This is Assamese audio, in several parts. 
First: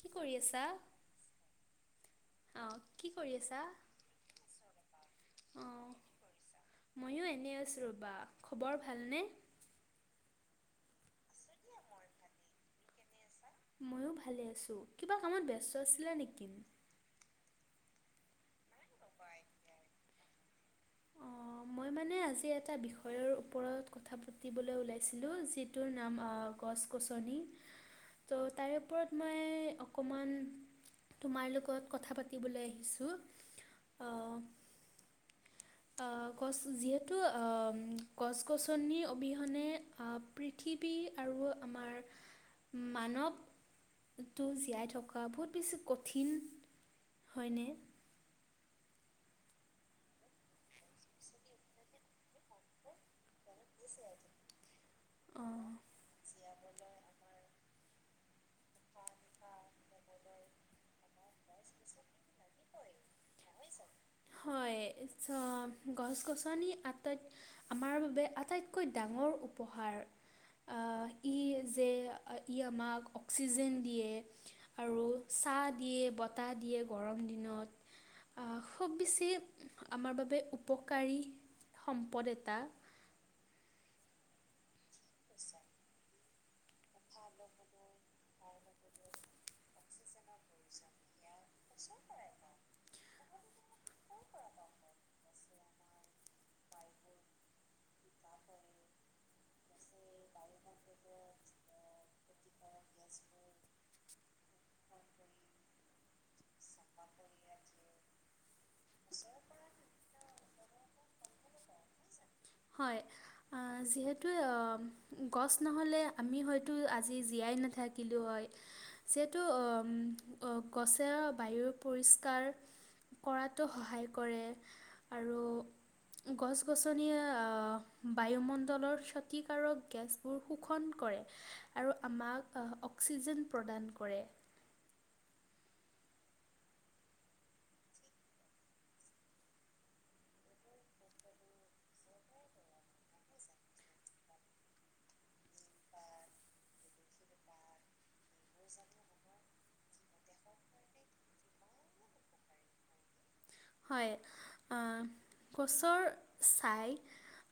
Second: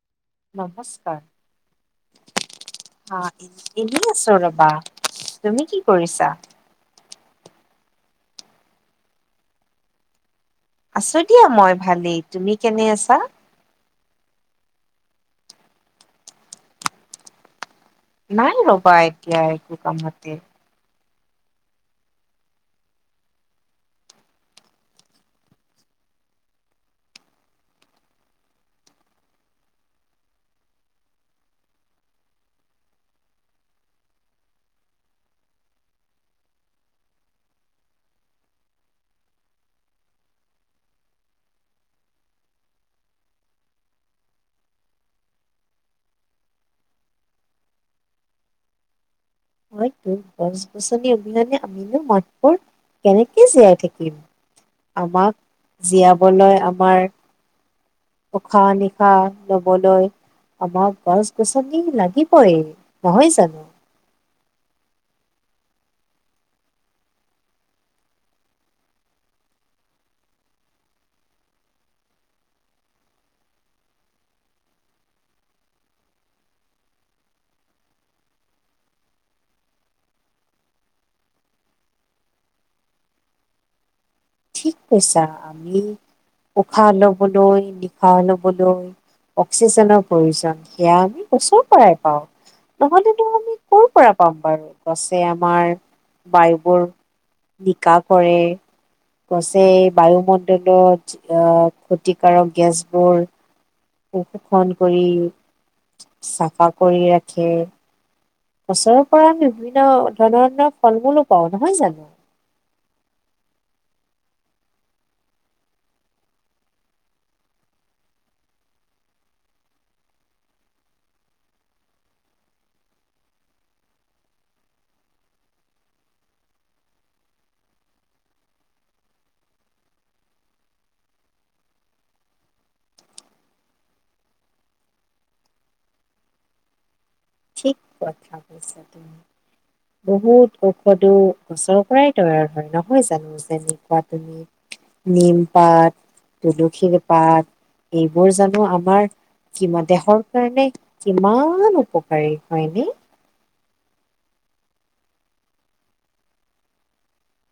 কি কৰি আছা? নমস্কাৰ! অ', কি হা কৰি আছা? এনে আছো ৰবা। তুমি কি অ', কৰিছা? ময়ো এনেই আছোঁ ৰ'বা। খবৰ ভালনে? আছো দিয়া মই ভালেই। তুমি কেনে আছা? মইয়ো ভালে আছো। কিবা কামত ব্যস্ত আছিলা নেকি? নাই ৰ'বা এতিয়া একো কামতে। মই মানে আজি এটা বিষয়ৰ ওপৰত কথা পাতিবলৈ ওলাইছিলোঁ যিটোৰ নাম আ গছ গছনি ত' তাৰে ওপৰত মই অকণমান তোমাৰ লগত কথা পাতিবলৈ আহিছোঁ অ অ গছ যিহেতু অ গছ- গছনি অবিহনে অ পৃথিৱী আৰু আমাৰ মানৱ-টো জীয়াই থকা বহুত বেছি কঠিন হয়নে? হয়তো গছ গছনি অবিহনে আমিনো মানুহবোৰ কেনেকে জীয়াই থাকিম আমাক অঁ জীয়াবলৈ আমাৰ- উশাহ নিশাহ লবলৈ আমাক গছ গছনি লাগিবই নহয় জানো হয়ে চন গছ গছনি আটাইত আমাৰ বাবে আটাইতকৈ ডাঙৰ উপহাৰ আ ই যে ই আমাক অক্সিজেন দিয়ে আৰু চাহ দিয়ে, বতাহ দিয়ে গৰম দিনত খুব বেছি আমাৰ বাবে উপকাৰী সম্পদ এটা ঠিক পইছা আমি উশাহ লবলৈ নিশাহ লবলৈ অক্সিজেনৰ প্ৰয়োজন। সেয়া আমি গছৰ পৰাই পাওঁ, নহলেনো আমি ক'ৰ পৰা পাম বাৰু! গছে আমাৰ বায়ুবোৰ নিকা কৰে গছেই বায়ুমণ্ডলত অ' ক্ষতিকাৰক গেছবোৰ শোষন কৰি চাফা কৰি ৰাখে গছৰ পৰা আমি বিভিন্ন ধৰণৰ ফল মূলো পাওঁ নহয় জানো এই অ' গছ নহ'লে আমি হয়তো আজি জীয়াই নাথাকিলোঁ হয় যিহেতু উ উ গছে বায়ু পৰিষ্কাৰ কৰাতো সহায় কৰে আৰু গছ গছনিয়ে আঁ বায়ুমণ্ডলৰ ক্ষতিকাৰক গেছবোৰ শোষণ কৰে আৰু আমাক অক্সিজেন প্ৰদান কৰে ঠিক কথা কৈছা তুমি৷ বহুত ঔষধো গছৰ পৰাই তৈয়াৰ হয় নহয় জানো যেনেকুৱা তুমি নিম পাত, তুলসীৰ পাত এই মোৰ জানো আমাৰ কিমান দেহৰ কাৰণে কিমান উপ কাৰী হয় নে হয় অ' গছৰ ছাঁই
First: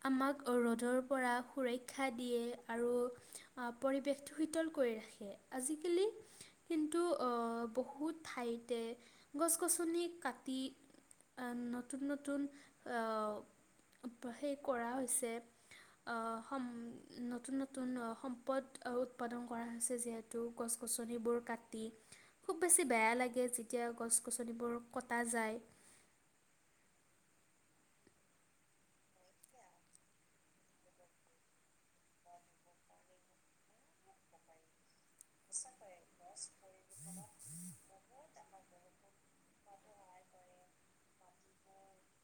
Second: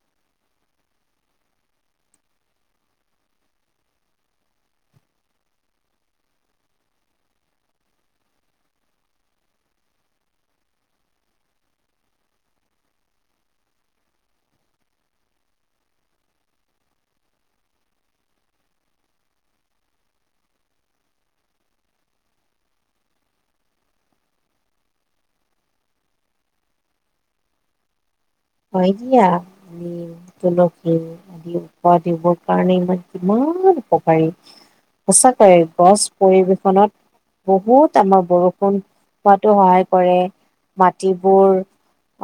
আমাক ৰ'দৰ পৰা সুৰক্ষা দিয়ে আৰু পৰিৱেশটো শীতল কৰি ৰাখে আজিকালি কিন্তু অ' বহুত ঠাইতে গছ-গছনি কাটি নতুন নতুন অ' সেই কৰা হৈছে অ' সম নতুন নতুন সম্পদ উৎপাদন কৰা হৈছে যিহেতু গছ গছনিবোৰ কাটি খুব বেছি বেয়া লাগে যেতিয়া গছ গছনিবোৰ কটা যায় হয় দিয়া নিম তুলসী আদি জীৱৰ কাৰণে ইমান কিমান উপকাৰী সঁচাকৈয়ে গছ পৰিবেশনত বহুত আমাৰ বৰষুণ হোৱাতো সহায় কৰে মাটিবোৰ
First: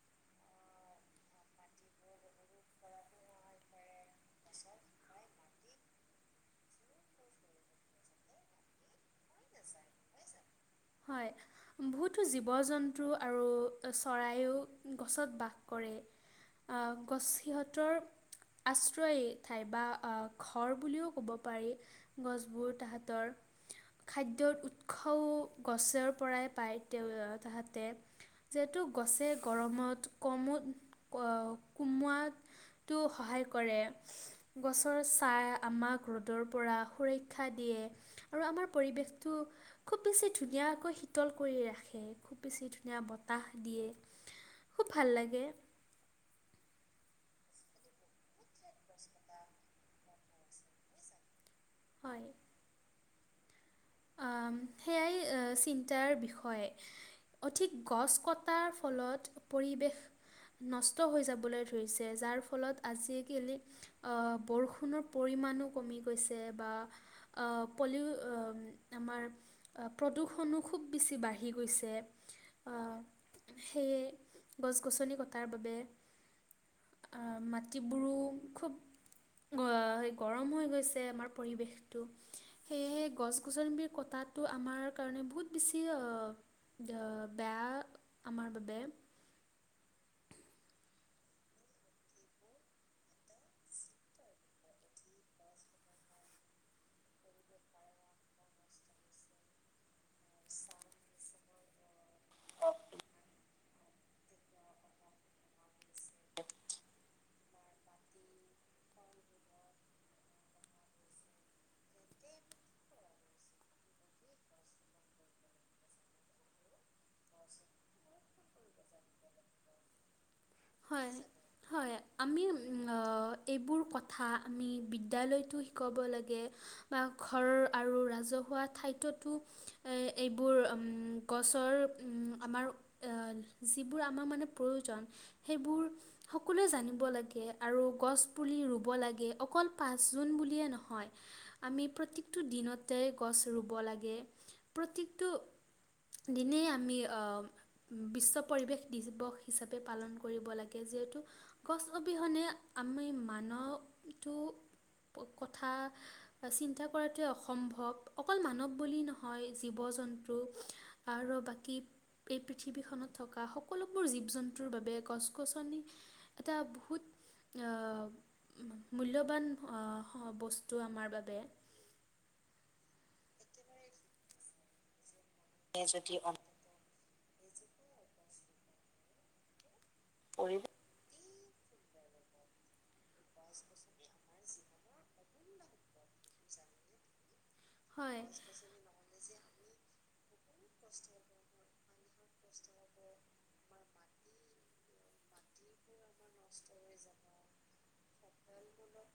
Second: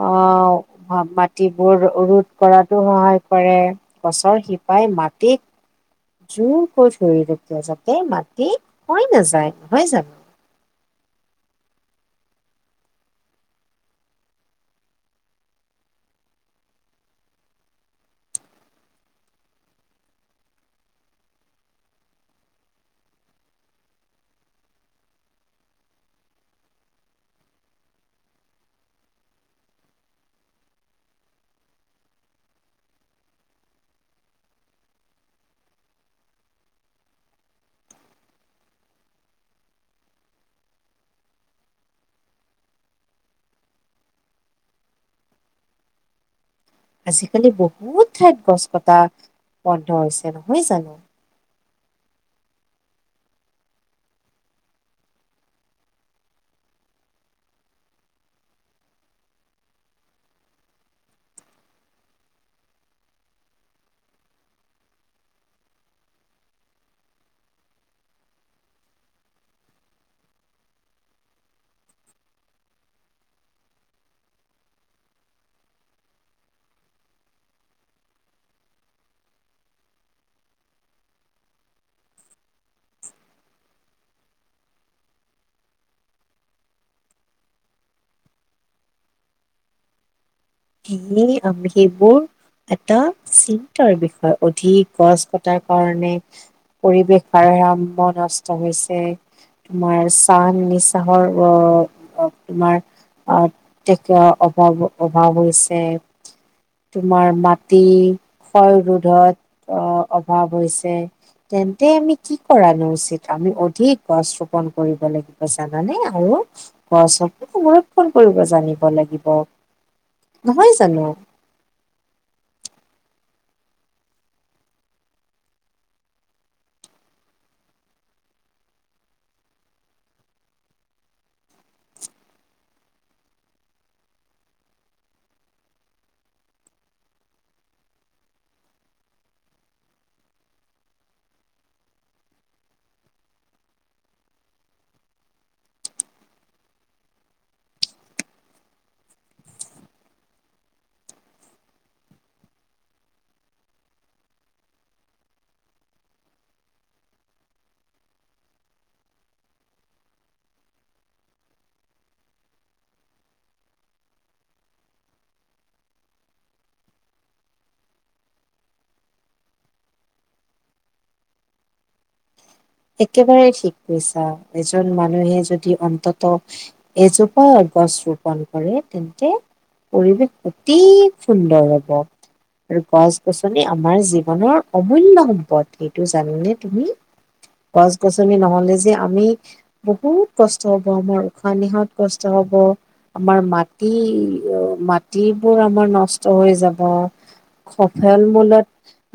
অ' মাটিবোৰ ৰোধ কৰাতো সহায় কৰে গছৰ শিপাই মাটিক যু ধৰিব যাতে মাটি হৈ নাযায় নহয় জানোঁ? হয় বহুতো জীৱ জন্তু আৰু চৰাইয়ো গছত বাস কৰে, আ, গছ সিহঁতৰ আশ্ৰয় ঠাই বা আ, ঘৰ বুলিও ক'ব পাৰি। গছবোৰ তাহাঁতৰ খাদ্য উৎসও গছৰ পৰাই পায় তে তাহাঁতে যিহেতু গছে গৰমত কম অ' কমোৱাটো সহায় কৰে গছৰ ছাঁয়ে আমাক ৰ'দৰ পৰা সুৰক্ষা দিয়ে আৰু আমাৰ পৰিৱেশটো খুব বেছি ধুনীয়াকৈ শীতল কৰি ৰাখে খুব বেছি ধুনীয়া বতাহ দিয়ে খুব ভাল লাগে আজিকালি বহুত ঠাইত গছ কটা বন্ধ হৈছে নহয় জানো হয় আ, সেয়াই অ', চিন্তাৰ বিষয়, অধিক গছ কটাৰ ফলত পৰিৱেশ নষ্ট হৈ যাবলৈ ধৰিছে, যাৰ ফলত আজিকালি অ', বৰষুণৰ পৰিমাণো কমি গৈছে বা আ, পলিও আমাৰ অ', প্ৰদূষনো খুব বেছি বাঢ়ি গৈছে অ', সেয়ে গছ গছনি কটাৰ বাবে আ, মাটিবোৰো খুব গৰম হৈ গৈছে, আমাৰ পৰিৱেশটো সেয়েহে গছ গছনি বিলাক কটাটো আমাৰ কাৰণে বহুত বেছি অ', বেয়া আমাৰ বাবে। এনেই সেইবোৰ এটা চিন্তাৰ বিষয়, অধিক গছ কটাৰ কাৰণে পৰিৱেশ ভাৰসাম্য নষ্ট হৈছে, তোমাৰ শ্বাস নিশ্বাসৰ অ', তোমাৰ অ', তে অভাৱ অভাৱ হৈছে। তোমাৰ মাটি ক্ষয় ৰোধত আ, অভাৱ হৈছে তেন্তে আমি কি কৰানো উচিত? আমি অধিক গছ ৰোপন কৰিব লাগিব জানানে? আৰু গছ সংৰক্ষন কৰিব জানিব লাগিব। নহয় জানো হয়, হয়, আমি উম, ‌আ, এইবোৰ কথা আমি বিদ্যালয়তো শিকাব লাগে, বা ঘৰ আৰু ৰাজহুৱা ঠাইতোটো এ' এইবোৰ উম, গছৰ উম, আমাৰ এ, যিবোৰ আমাক মানে প্ৰয়োজন সেইবোৰ সকলোৱে জানিব লাগে, আৰু গছ পুলি ৰুব লাগে অকল পাঁচ জুন বুলিয়ে নহয়, আমি প্ৰতিটো দিনতে গছ ৰুব লাগে, প্ৰত্যেকটো দিনেই আমি আ, বিশ্ব পৰিৱেশ দিৱস হিচাপে পালন কৰিব লাগে যিহেতু, গছ অবিহনে আমি মানৱটো কথা চিন্তা কৰাটোৱে অসম্ভৱ অকল মানৱ বুলি নহয়, জীৱ জন্তু আৰু বাকী এই পৃথিৱীখনত থকা সকলোবোৰ জীৱ জন্তুৰ বাবে গছ গছনি এটা বহুত আ, মূল্যবান আ, বস্তু আমাৰ বাবে একেবাৰে ঠিক কৈছা, এজন মানুহে যদি অন্তত এজোপা গছ ৰোপন কৰে তেন্তে পৰিৱেশ অতি সুন্দৰ হ'ব, আৰু গছ গছনি আমাৰ জীৱনৰ অমূল্য সম্পদ এইটো জানানে তুমি? গছ হয় গছনি নহলে যে আমি বহুত কষ্ট হ'ব আমাৰ উশা নিহত কষ্ট হব আমাৰ মাটি মাটিবোৰ আমাৰ নষ্ট হৈ যাব সফল মূলত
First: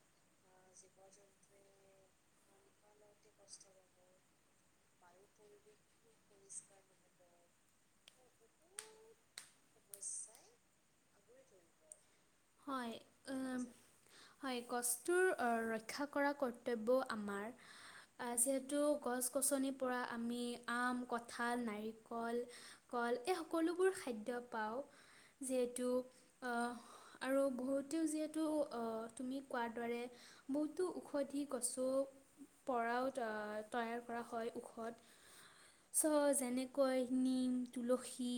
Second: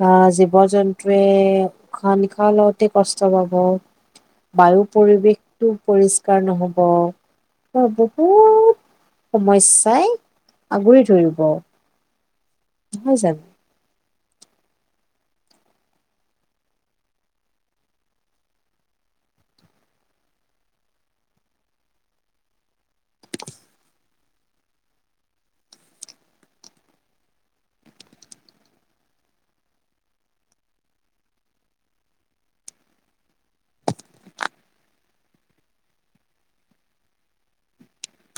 আহ ব জন্তুয়ে য়ে উখা নিখা লওঁতে কষ্ট বায়ু পৰিৱেশটো পৰিষ্কাৰ নহব বা বহুত সমস্যাই আগুৰি ধৰিব হয় নহয় জানো হয় কষ্টুৰ ৰক্ষা কৰা কৰ্তব্যও আমাৰ যিহেতু গছ গছনিৰ পৰা আমি আম কঁঠাল নাৰিকল কল এই সকলোবোৰ খাদ্য পাওঁ যিহেতু আৰু বহুতেও যিহেতু তুমি কোৱাৰ দৰে বহুতো ঔষধি গছৰ পৰাও তৈয়াৰ কৰা হয় ঔষধ চ যেনেকৈ নিম তুলসী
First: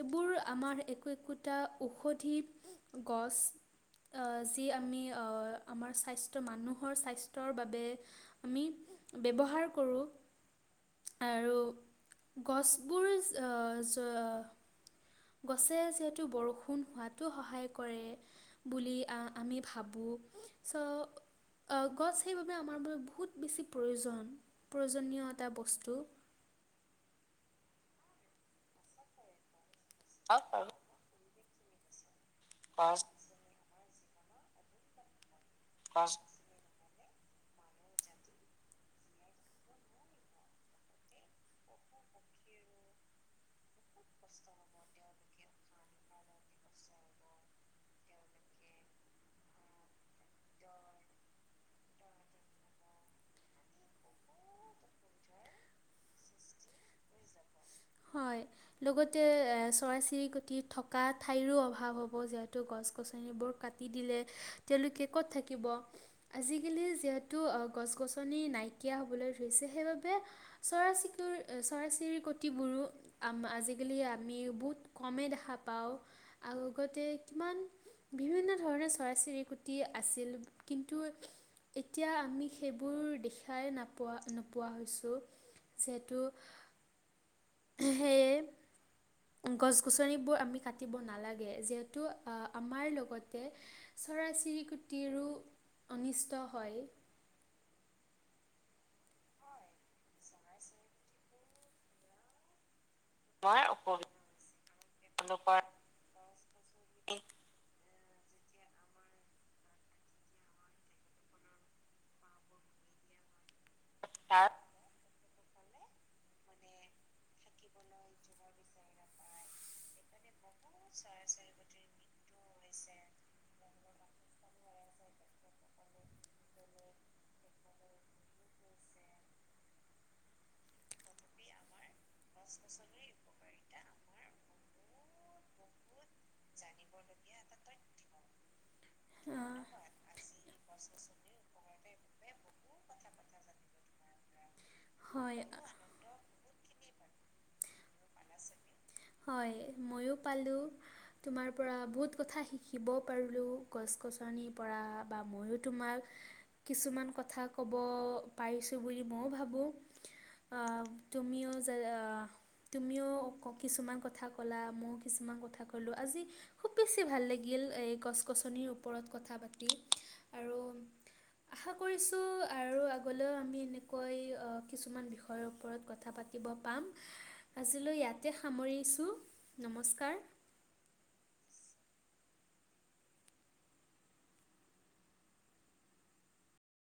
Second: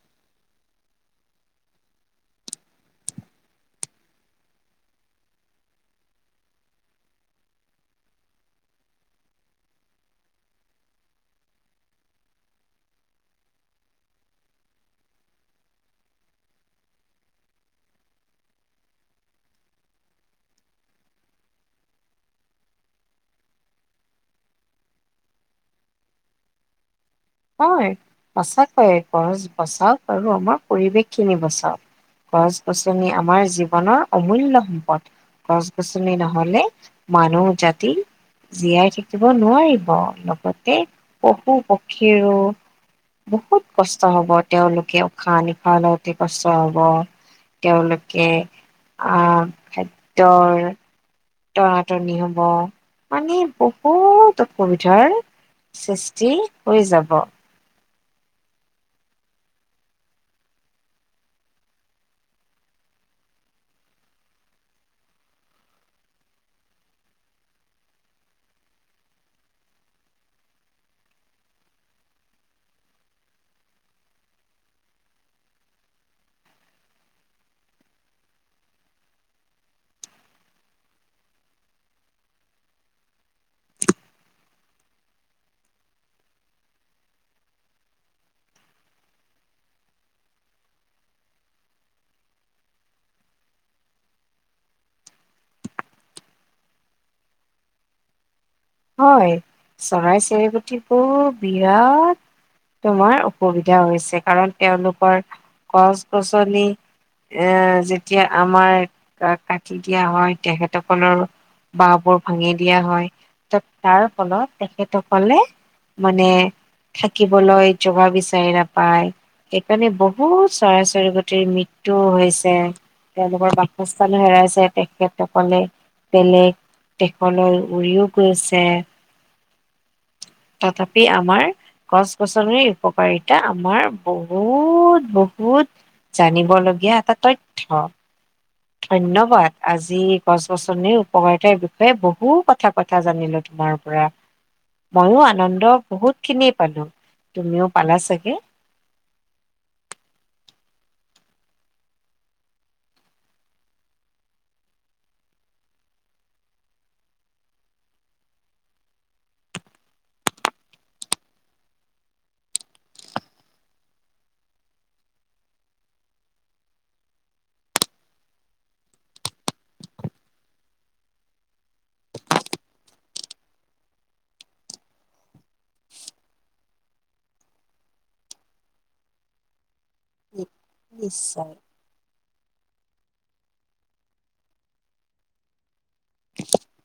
এইবোৰ আমাৰ একো একোটা ঔষধি গছ আহ যি আমি আহ আমাৰ স্বাস্থ মানুহৰ স্বাস্থ্যৰ বাবে আমি ব্যৱহাৰ কৰোঁ আৰু গছবোৰ গছে যিহেতু বৰষুণ হোৱাতো সহায় কৰে বুলি আমি ভাবোঁ চ গছ সেইবাবে আমাৰ বাবে বহুত বেছি প্ৰয়োজন প্ৰয়োজনীয় এটা বস্তু হয় সঁচাক কৈ গছ সচাওক আৰু হয় আমাৰ বাৰু পৰিৱেশ চিনিব চাওক গছ গছনি আমাৰ জীৱনৰ অমূল্য সম্পদ গছ গছনি নহ'লে মানুহ জাতি জীয়াই থাকিব নোৱাৰিব লগতে পশু পক্ষীৰো বহুত কষ্ট হব তেওঁলোকে উশাহ নিশাহ লওঁতে কষ্ট হব তেওঁলোকে আহ খাদ্যৰ টনাটনি হব মানে বহুত অসুবিধাৰ সৃষ্টি হৈ যাব। হয় লগতে এ চৰাই চিৰিকতি থকা ঠাইৰো অভাৱ হব যিহেতু গছ গছনিবোৰ কাটি দিলে তেওঁলোকে ক'ত থাকিব আজিকালি যিহেতু গছ গছনি নাইকিয়া হবলৈ ধৰিছে সেইবাবে চৰাই চিৰি কুটিবোৰো আজিকালি আমি বহুত কমেই দেখা পাওঁগতে কিমান বিভিন্ন ধৰণৰ চৰাই চিৰিকটি আছিল কিন্তু এতিয়া আমি সেইবোৰ দেখাই নাপোৱা নোপোৱা হৈছো যিহেতু সেয়ে গছ গছনিবোৰ আমি কাটিব নালাগে যিহেতু আমাৰ লগতে চৰাই চিৰিকটিৰো অনিষ্ট হয় হয় চৰাই চিৰিকটি বোৰ বিৰাট তোমাৰ অসুবিধা হৈছে কাৰণ তেওঁলোকৰ নোপোৱাৰ গছ গছনি এ যেতি যেতিয়া আমাৰ কাটি দিয়া হয় তেখেতসকলৰ বাহ বোৰ ভাঙি দিয়া হয় তাৰ ফলত তাৰ তেখেতক [unintelligible] মানে থাকিবলৈ জেগা বিচাৰি নাপায় সেইকাৰণে বহুত চৰাই চৰিকটিৰ মৃত্যুও হৈছে তেওঁলোকৰ বাসস্থানো হেৰাইছে তেখেতসকলে বেলেগ দেশলৈ উৰিও গৈছে তথাপি আমাৰ গছ গছনিৰ উপকাৰিতা আমাৰ বহুত বহুত জানিব লগীয়া এটা তথ্য ধন্যবাদ অ'। আজি গছ গছনিৰ উপকাৰিতাৰ বিষয়ে বহু কথা কথা জানিলো তোমাৰ পৰা ময়ো হয় আনন্দ বহুত খিনি পালো তুমিও পালা চাগে? হয় ময়ো পালো তোমাৰ পৰা বহুত কথা শিকিব পাৰিলো গছ গছনিৰ পৰা বা মইয়ো তোমাক কিছুমান কথা কব পাৰিছো বুলি মইও ভাবো আ তুমিও যে আ তুমিও কিছুমান কথা ক'লা ময়ো কিছুমান কথা ক'লোঁ আজি খুব বেছি ভাল লাগিল। এই গছ গছনিৰ ওপৰত কথা পাতি আৰু আশা কৰিছোঁ আৰু আগলৈও আমি এনেকৈ কিছুমান বিষয়ৰ ওপৰত কথা পাতিব পাম। আজিলৈ ইয়াতে সামৰিছোঁ নমস্কাৰ। নিশ্চয় [unintelligible]